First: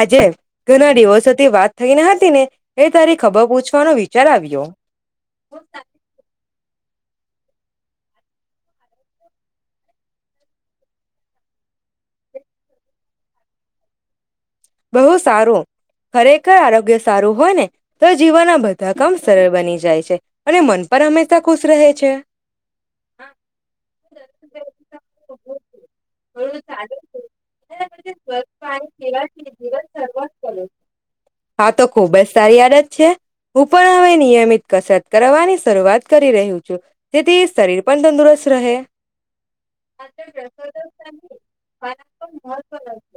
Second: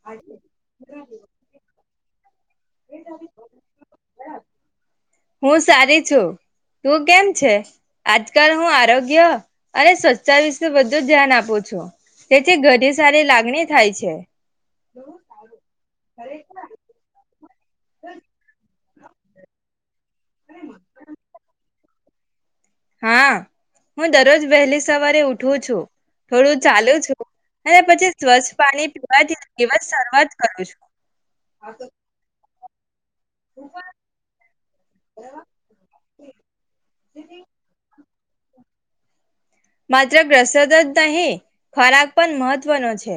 આજે ઘણા દિવસોથી વાત થઈન હતી ને એ તારી ખબર પૂછવાનો વિચાર આવ્યો હું સારી છું તું કેમ છે આજકાલ હું આરોગ્ય અને સ્વચ્છતા વિશે બધું ધ્યાન આપું છું તેથી ઘણી સારી લાગણી થાય છે બહુ સારું ખરેખર આરોગ્ય સારું હોય ને તો જીવનના બધા ધક્કમ સરળ બની જાય છે અને મન પર હંમેશા ખુશ રહે છે હા હું દરરોજ વહેલી સવારે ઉઠું છું થોડું ચાલુ છું અને પછી સ્વચ્છ પાણી પીવાથી શરૂઆત કરું છું [inaudible] હા તો ખુબ જ સા તારી આદત છે હું પણ હવે નિયમિત કસરત કરાવાની શરૂઆત કરી રહ્યું છું જેથી શરીર પણ તંદુરસ્ત [unintelligible] રહે માત્ર [inaudible] જ નહી ખોરાક પણ મહત્વનો છે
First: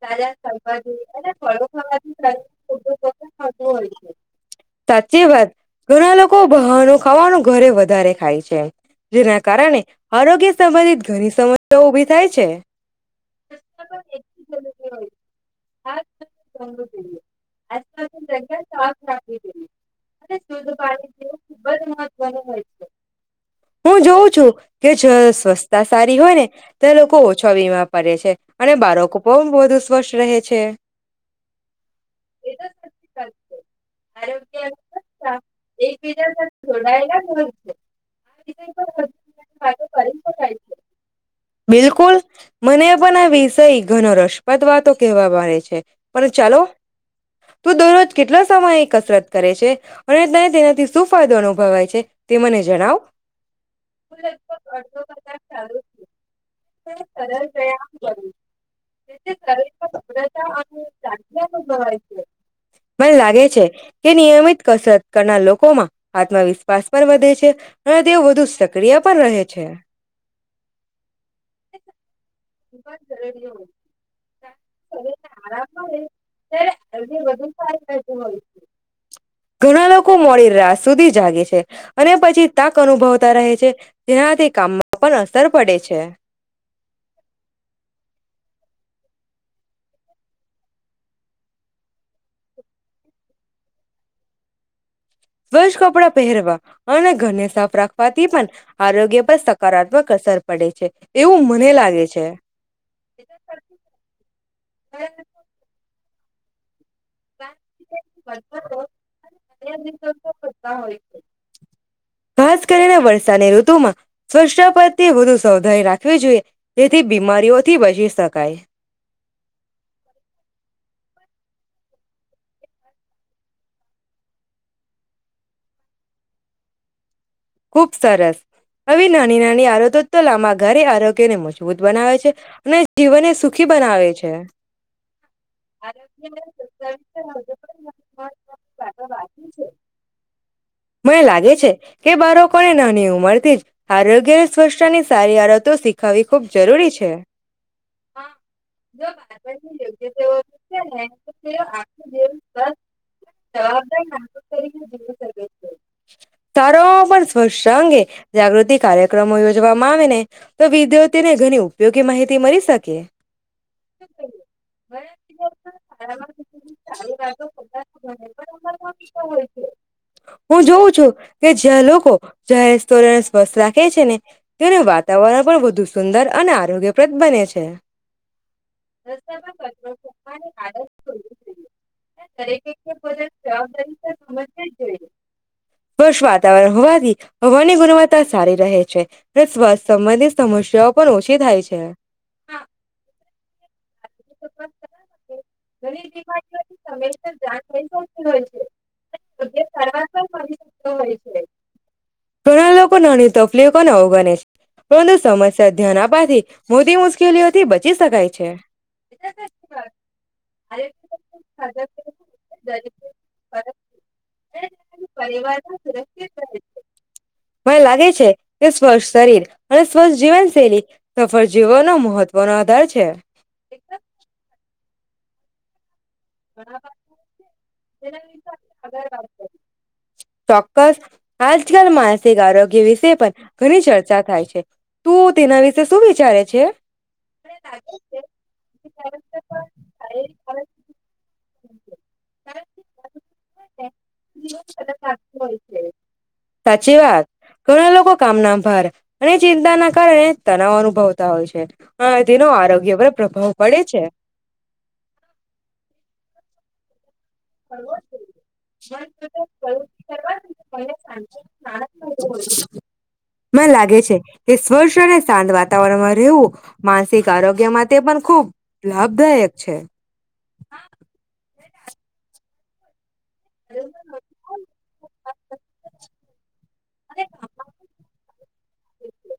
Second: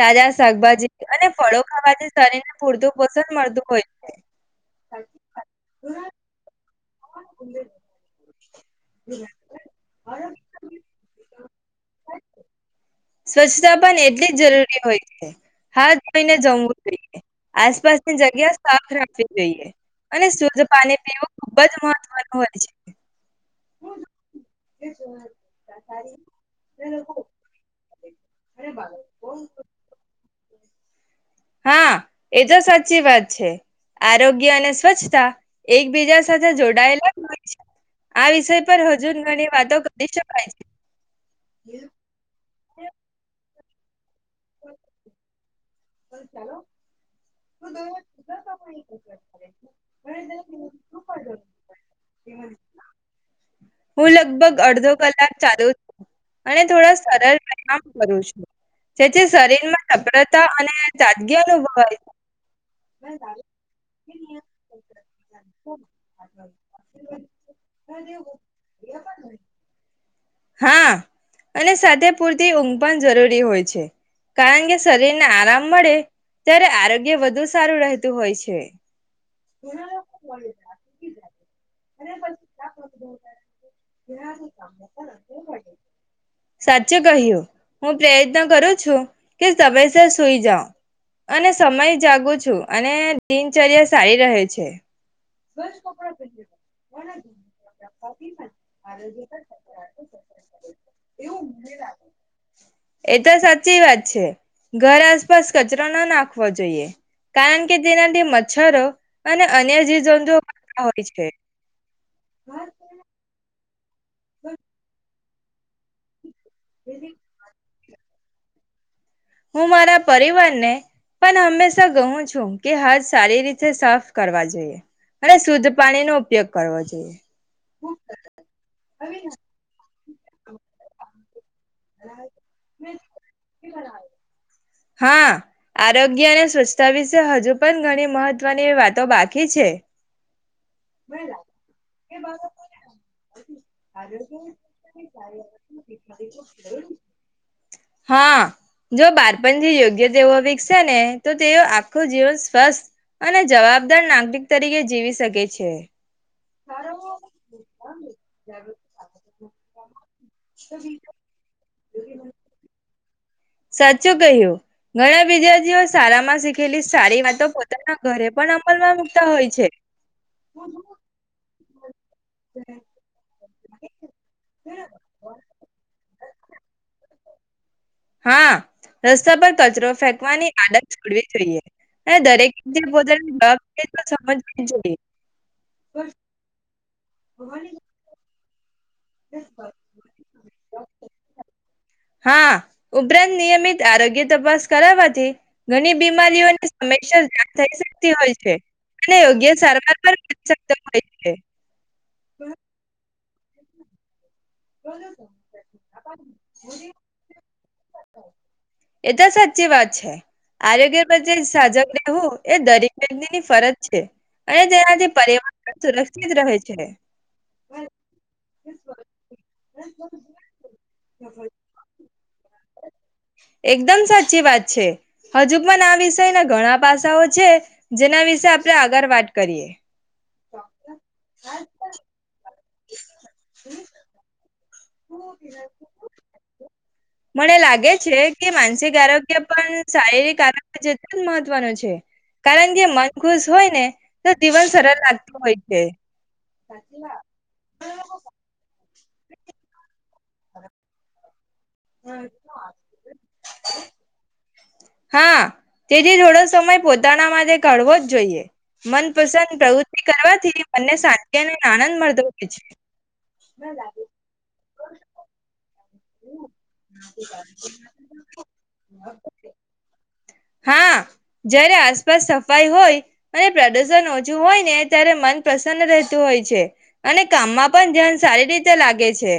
તાજા શાકભાજી અને ફળો ખાવાથી શરીરને પૂરતું પોષણ મળતું હોય છે. સાચી વાત ઘણા લોકો બહારનું ખાવાનું ઘરે વધારે ખાય છે જેના કારણે આરોગ્ય સંબંધિત ઘણી સમસ્યાઓ ઉભી થાય છે. સ્વચ્છતા હા જોઈને જમવું જોઈએ આસપાસની જગ્યા ખૂબ સાફ જ રાખવી જોઈએ અને શુદ્ધ પાણી પીવું ખુબ જ મહત્વનું હોય છે. હું જોઉં છું કે જ સ્વચ્છતા સારી હોય ને તો લોકો ઓછો વીમા પડે છે અને બાળકો પણ વધુ સ્વચ્છ છે. હા એ તો સાચી વાત છે આરોગ્ય અને સ્વચ્છતા એકબીજા સાથે જોડાયેલા જ હોય છે આ વિષય પર હજુ ઘણી વાતો કરી શકાય છે. કઈ ઘન રસ પદ વાતો અમારે છે. પણ ચાલો તું દરરોજ કેટલા સમય કસરત કરે છે અને તે તેનાથી શું ફાયદો અનુભવાય છે તે મને જણાવ હું લગભગ અડધો કલાક ચાલુ છું અને થોડા સરળ વ્યાયામ સભ્રતા અને તાજગી અનુભવાય મને લાગે છે કે નિયમિત કસરત કરનાર લોકોમાં આત્મવિશ્વાસ પણ વધે છે અને તેઓ વધુ સક્રિય પણ રહે છે. હા અને સાથે પૂરતી ઊંઘ પણ જરૂરી હોય છે. કારણ કે શરીર ને આરામ મળે ત્યારે આરોગ્ય વધુ સારું રહેતું હોય છે. ઘણા લોકો મોડી રાત સુધી જાગે છે અને પછી તક અનુભવતા રહે છે જેનાથી કામમાં પણ અસર પડે છે. ચે કહ્યું હું પ્રયત્ન કરું છું કે તમે સે સુઈ જાઓ અને સમય જાગું છું અને દિનચર્યા સારી રહે છે. સ્વચ્છ કપડાં પહેરવા અને ઘરને સાફ રાખવાથી પણ આરોગ્ય પર સકારાત્મક અસર પડે છે એવું મને લાગે છે. એ તો સાચી વાત છે ઘર આસપાસ કચરો ના નાખ ખવો જોઈએ. કારણ કે તેનાથી મચ્છરો અને અન્ય જીવ જં ખાસ કરીને વરસાની ઋત તોમા સ્વષ્ટ પતિ વધુ તધાઈ રાખવી જોઈએ. તેથી બીમારીઓ થી બચી શકાય. હું મારા પરિવારને પણ હમેશા હુ તો કહું છું કે હાથ સારી રીતે સાફ કરવા જોઈએ અને શુદ્ધ પાણીનો ઉપયોગ કરવો જોઈએ. ખુબ સરસ હવે નાની નાની આરોતો તો લાબા ઘરે આરોગ્ય ને મુજ જુધ બનાવે છે અને જીવનને સુખી બનાવે છે હા આરોગ્ય અને સ્વચ્છતા વિશે હજુ પણ ઘણી મહત્વની વાતો બાકી છે એ બાળકોને નાની ઉંમર થી જ આરોગ્ય સ્વચ્છતા ની સારી આડતો શીખાવવી ખૂબ જરૂરી છે જે યોગ્ય તેઓ વિકસે ને તો તેઓ આખું જીવન શાળાઓમાં સ્વસ્થ અને જવાબદાર નાગરિક પણ તરીકે જીવી શકે છે સ્વ્છ અંગે જાગૃતિ કાર્યક્રમો યોજવામાં આવે ને તો વિદ્યાર્થીને ઘણી ઉપયોગી માહિતી મળી શકે સાચું કહ્યું ઘણા વિદ્યાર્થીઓ શાળા માં શીખેલી સારી વાતો પોતાના ઘરે પણ અમલમાં મુકતા હોય છે [inaudible] જય સર સ્વસ્થ રાખે છે ને તેનું વાતાવરણ પણ વધુ સુંદર અને આરોગ્યપ્રદ બને છે છે હા રસ્તા પર કચરો ફેંકવાની આડત છોડવી જોઈએ અને દરેકે જે પોતાની સમજ જોઈએ વષ વાતાવરણ હોવાથી હોવાની ગુણવત્તા સારી રહે છે અને શ્વાસ સંબંધિત સમસ્યાઓ પણ ઓછી થાય છે. હા ઉપરાંત નિયમિત આરોગ્ય તપાસ કરવાથી ઘણી બીમારીઓની સમયસર જાણ થઈ શકતી હોય છે અને યોગ્ય સારવાર પણ મળી શકતો હોય છે ઘણા લોકો તકલી કોને હો ગણેશ મોટી મુશ્કેલીઓથી બચી શકાય છે. એ તો સાચી વાત છે આરોગ્ય પ્રે સાજક રહેવું એ દરેક વ્યક્તિની ફરજ છે અને તેનાથી પરવાર પરિવારમાં મને લાગે છે કે સ્પર્શ શરીર અને સ્વચ્છ જીવન શૈલી સફળ જીવનનો મહત્વનોો આધાર છે એકદમ સાચી વાત છે હજુ પણ આવીશ ના ઘણા પાસાઓ છે જેના વિશે આપડે આગળ વાત કરીએ ચોક્કસ આજ કલ માસે ગ વિશે પણ ઘણી ચર્ચા થાય છે તું તેના વિશે શું વિચારે છે મને લાગે છે કે માનસિક આરોગ્ય પણ શારીરિક આરોગ્ય મહત્વનું છે કારણ કે મન ખુશ હોય ને તો જીવન સરળ લાગતું હોય છે. સાચી વાત ઘણા લોકો કામના ભાર અને એ ચિંતા ના કરે ને તનાવ અનુભવતા હોય છે. હા તેનો આરોગ્ય પર પ્રભાવ પડે છે. હા તેથી થોડો સમય પોહચ તાણા માટે કવો જ જોઈએ મનપસંદ પ્રવૃતિ કરવાથી મને શાંતિને આનંદ મળતો હોય છે. મને લાગે છે કે સ્પર્શ અને સાત વાત વાતાવરણમાં રહેવું માનસિક આરોગ્યમાં તે પણ ખૂબ લાભદાયક છે. હા જ્યારે આસપાસ સફાઈ હોય અને પ્રદુષણ ઓછું હોય ને ત્યારે મન પ્રસન્ન રહેતું હોય છે અને કામમાં પણ ધ્યાન સારી રીતે લાગે છે.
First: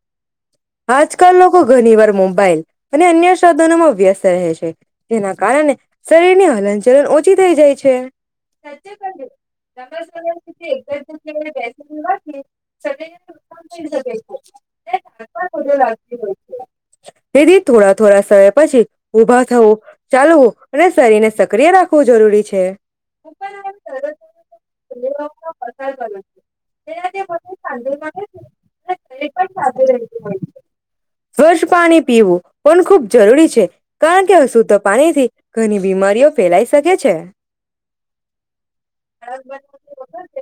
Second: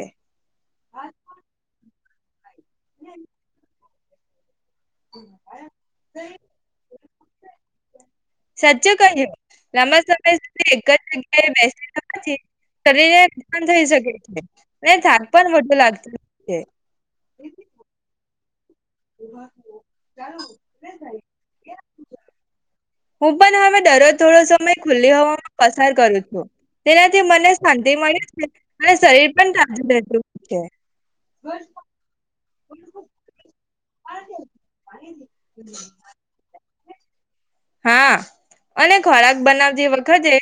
આજકાલ લોકો ઘણી વાર મોબાઈલ અને અન્ય સાધનોમાં વ્યસ્ત રહે છે. જેના કારણે શરીરની હલનચલન ઓછ ઓછી થઇ જાય છે. સાચચું કહ્યું લાંબા સમય સુધી એક જ જગ્યાએ બેસીવાથી શરીરને ઠકાન થઈ શકે છે ને થાક પણ મોટું લાગતું છે દે દી થોડા થોડા સમય પછી. ઉભા થવું ચાલવું અને શરીરને સક્રિય રાખવું જરૂરી છે. હું પણ હવે દરરોજ થોડો સમય ખુલ્લી હવામાં પસાર કરું છું તેનાથી મને શાંતિ મળે છે અને શરીર પણ તાજું રહેતું હોય છે સ્વચ્છ પાણી પીવું પણ ખુબ જરૂરી છે. છે. કારણ કે શુદ્ધ પાણી થી ઘણી બીમારીઓ ફેલાય શકે છે. હા અને ખોરાક બનાવતી વખતે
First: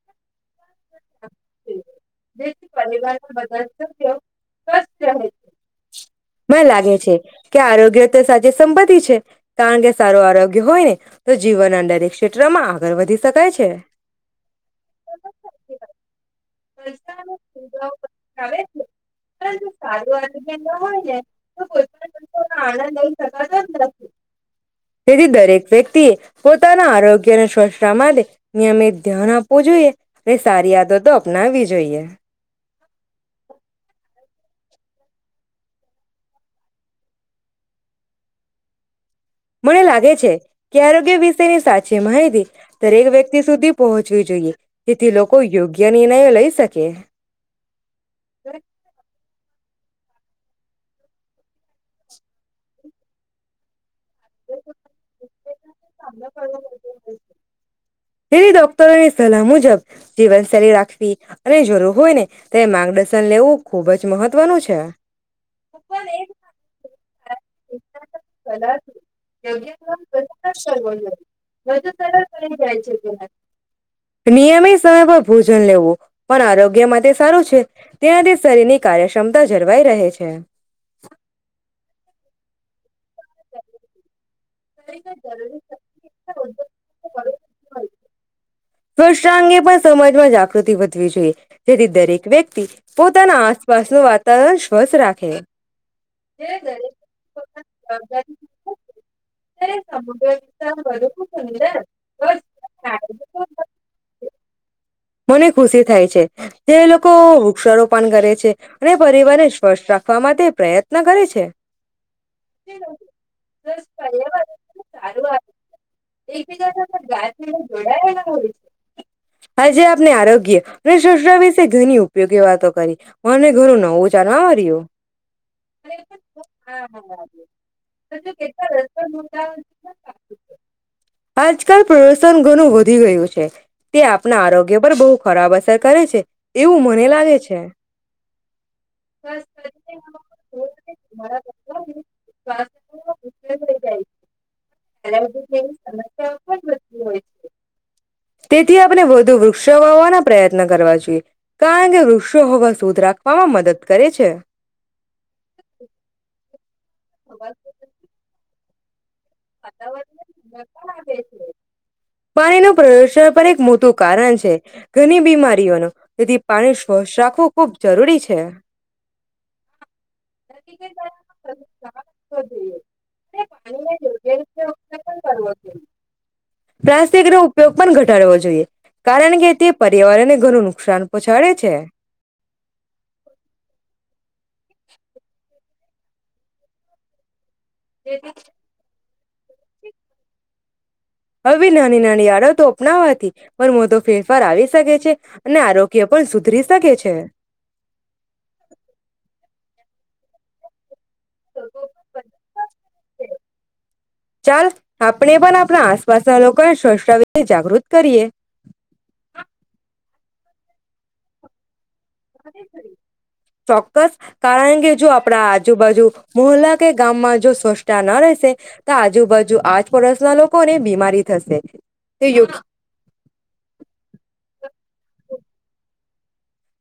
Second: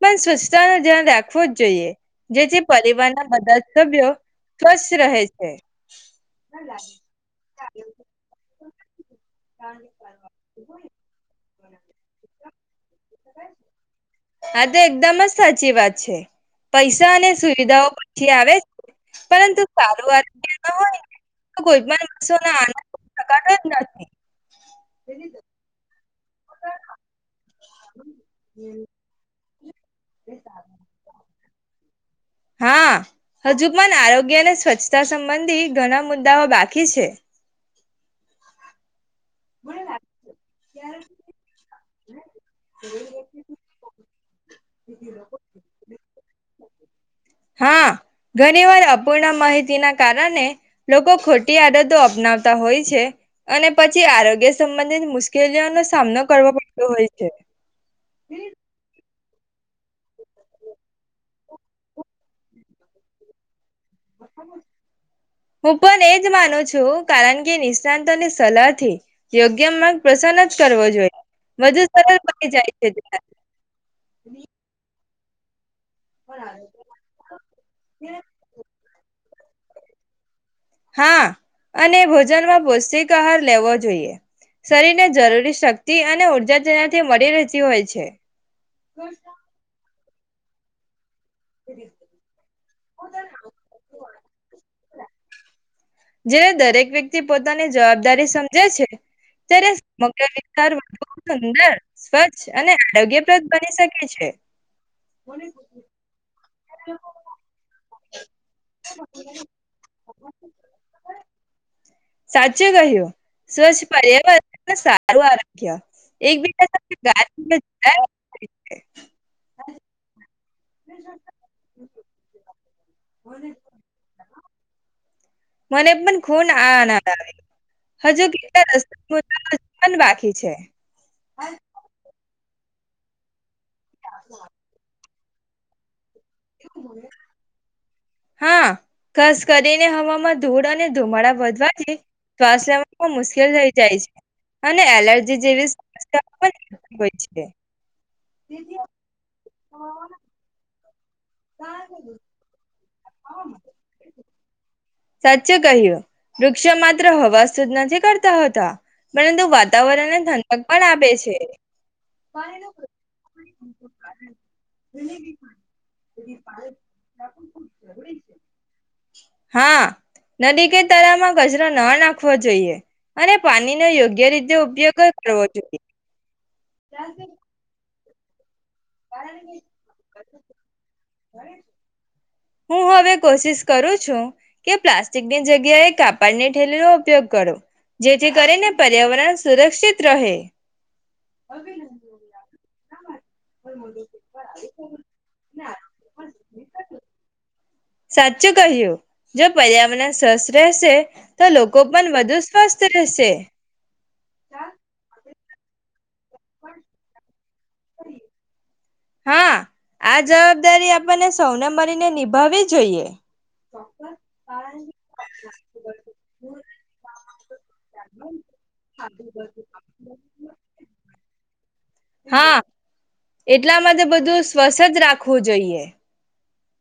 મન સ્વચ્છ તા નો ધ્યાન રાખવો જ જોઈએ. જેથી પરિવારના બધા સભ્યો સ્વસ્થ રહે છે. મને લાગે છે કે આરોગ્ય તો સાચી સંપતિ છે. કારણ કે સારું આરોગ્ય હોય ને તો જીવનના દરેક ક્ષેત્રમાં આગળ વધી શકાય છે. આ તો એકદમ જ સાચી વાત છે પૈસા અને સુવિધાઓ પછી આવે છે પરંતુ સારું આરોગ્ય ના હોયને કોઈ પણસો આનંદ શકાતો જ નથી. તેથી દરેક વ્યક્તિએ પોતાના આરોગ્યને સ્વથ પ્રમાદે નિમિત ધ્યાન આપવું જોઈએ, અ સારી યાદો તો અપનાવી જોઈએ. હા, હજુ પણ આરોગ્ય અને સ્વચ્છતા સંબંધી ઘણા મુદ્દાઓ બાકી છે. મને લાગે છે કે આરોગ્ય વિશેની સાચી માહિતી, દરેક વ્યક્તિ સુધી પહોંચવી જોઈએ, જેથી લોકો યોગ્ય નિર્ણયો લઈ શકે. હા ઘણી વાર અપૂર્ણા માહિતી ના કારણે લોકો ખોટી આડતો અપનાવતા હોય છે, અને પછી આરોગ્ય સંબંધિત મુશ્કેલી કેજના સામનો કરવાો પડતો હોય છે. હે ડોક્ટર સલાહ મુજબ, જીવનશૈલી રાખવી અને જરૂર હોય ને તે માર્ગદર્શન લેવું ખૂબ જ મહત્વનું છે. હું પણ એજ માનું છું. કારણ કે નિષ્ણાંતની સલાહ થી, યોગ્ય માર્ગ પ્રસન્ન જ કરવો જોઈએ, મજુ સર બ જાય છે. નિયમિત સમય પર ભોજન લેવું. પણ આરોગ્ય માટે સારું છે, તેનાથી શરીર કાર્ય ક્ષમતા જળવાઈ રહે છે. નમાં પૌષ્ટિક આહાર લેવો જોઈએ. શરીરને જરૂરી શક્તિ અને ઉર્જા તેનાથી મળી રહેતી હોય છે. ફષ્ટ અંગે પણ સમાજમાં જાગૃતિ વધવી જોઈએ. જેથી દરેક વ્યક્તિ પોતાના આસપાસનું વાતાવરણ સ્વસ્થ રાખે. જ્યારે દરેક વ્યક્તિ પોતાની જવાબદારી સમજે છે ત્યારે સમગ્ર વિસ્તાર વધુ સુંદર સ્વચ્છ અને આરોગ્યપ્રદ બની શકે છે. મને ખુશી થાય છે. જે લોકો વૃક્ષારોપણ કરે છે, અને પરિવારને સ્વસ્થ રાખવા માટે પ્રયત્ન કરે છે. સાચું કહ્યું, સ્વચ્છ પર્યાવરણ સારું આરોગ્ય, એકબજા સાથે હા જે આપને આરોગ્ય અને શ વિશે ઘણી ઉપયોગી વાતો કરી, મને ઘરું નવું ચાલ આવર્યું. મને પણ ખૂન આનંદ આવે હજુ કેટલા રસ્તા બાકી છે આજ કલ પ્રદૂશન [unintelligible] ઘણું વધી ગયું છે. આપ ના આરોગ્ય પર બહુ. ખરાબ અસર કરે છે. એવું મને લાગે છે હા ખાસ કરીને હવામાં ધૂળ અને ધુમાડા વધવાથી શ્વાસ લેવામાં મુશ્કેલ થઈ જાય છે અને એલર્જી જેવી સમસ્યા પણ હોય છે. તેથી આપણે [inaudible] વધુ વૃક્ષો વાવાના પ્રયત્ન કરવા જોએ. કા કેે રઋષો હવા દૂધ રાખવામાં મદદ કરે છે. સાચો કહ્યું વૃક્ષો માત્ર હવા સુધ નથી કરતાતા. તા. છે પાણીનું પ્રદૂષણ પણ એક મોટું કારણ છે ઘણી બીમારીઓનું તેથી પાણી સ્વસ્્છ રાખવું ખૂબ જરૂરી છે. હા નદી કે તરામાં કચરો ન નાખવો જોઈએ અને પાણી ન યોગ્ય ઉપયોગ કરવો જોઈએ. પ્લાસ્ટિક નો ઉપયોગ પણ ઘટ કરવો જોઈએ. કારણ કે તે પર્યાવરણને ઘણું નુકસાન પહોંચાડે છે. હું હવે કોશિશ કરું છું. કે પ્લાસ્ટિકની જગ્યાએ કાપડની ઠેલી નો ઉપયોગ કરો. જેથી કરી ને પર્યાવરણ સુરક્ષિત રહે. હવે નાની નાની આડો તો અપનાવાથી. પણ મો તોો ફેરફાર આવી શકે છે અને આરોગ્ય પણ સુધરી શકે છે. સાચું કહ્યું જો પર્યાવરણ સસ વસે. તો લોકો પણ વધુ સ્વસ્થ રહેશે. પાછ લોકો સષ્ જાગૃત કરીએ. હા આ જવાબદારી આપણને સૌને મળ ચોક્કસ કારણ કે જો આપણા આજુબાજુ મોહલ્લા કે ગામમાં જો સ્વચ્છતા ન રહેશે તો આજુબાજુ આસપડોશના લોકો ને બીમારી થશે. તે યોગ હા એટલા માટે બધું સ્વસ્ જ રાખ ખો જઈએ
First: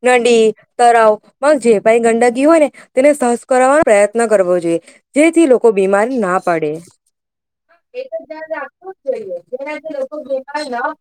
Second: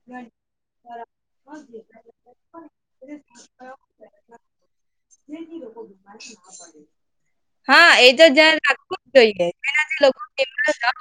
નડી તરાવ જે કઈ ગંદકી હોય ને તેને સહસ કરવાનો પ્રયત્ન કરવો જોઈએ જેથી લોકો બીમાર ના પડે [inaudible] હા એ તો ધ્યાન રાખવું જ જોઈએ જેનાથી લોકો બીમાર ન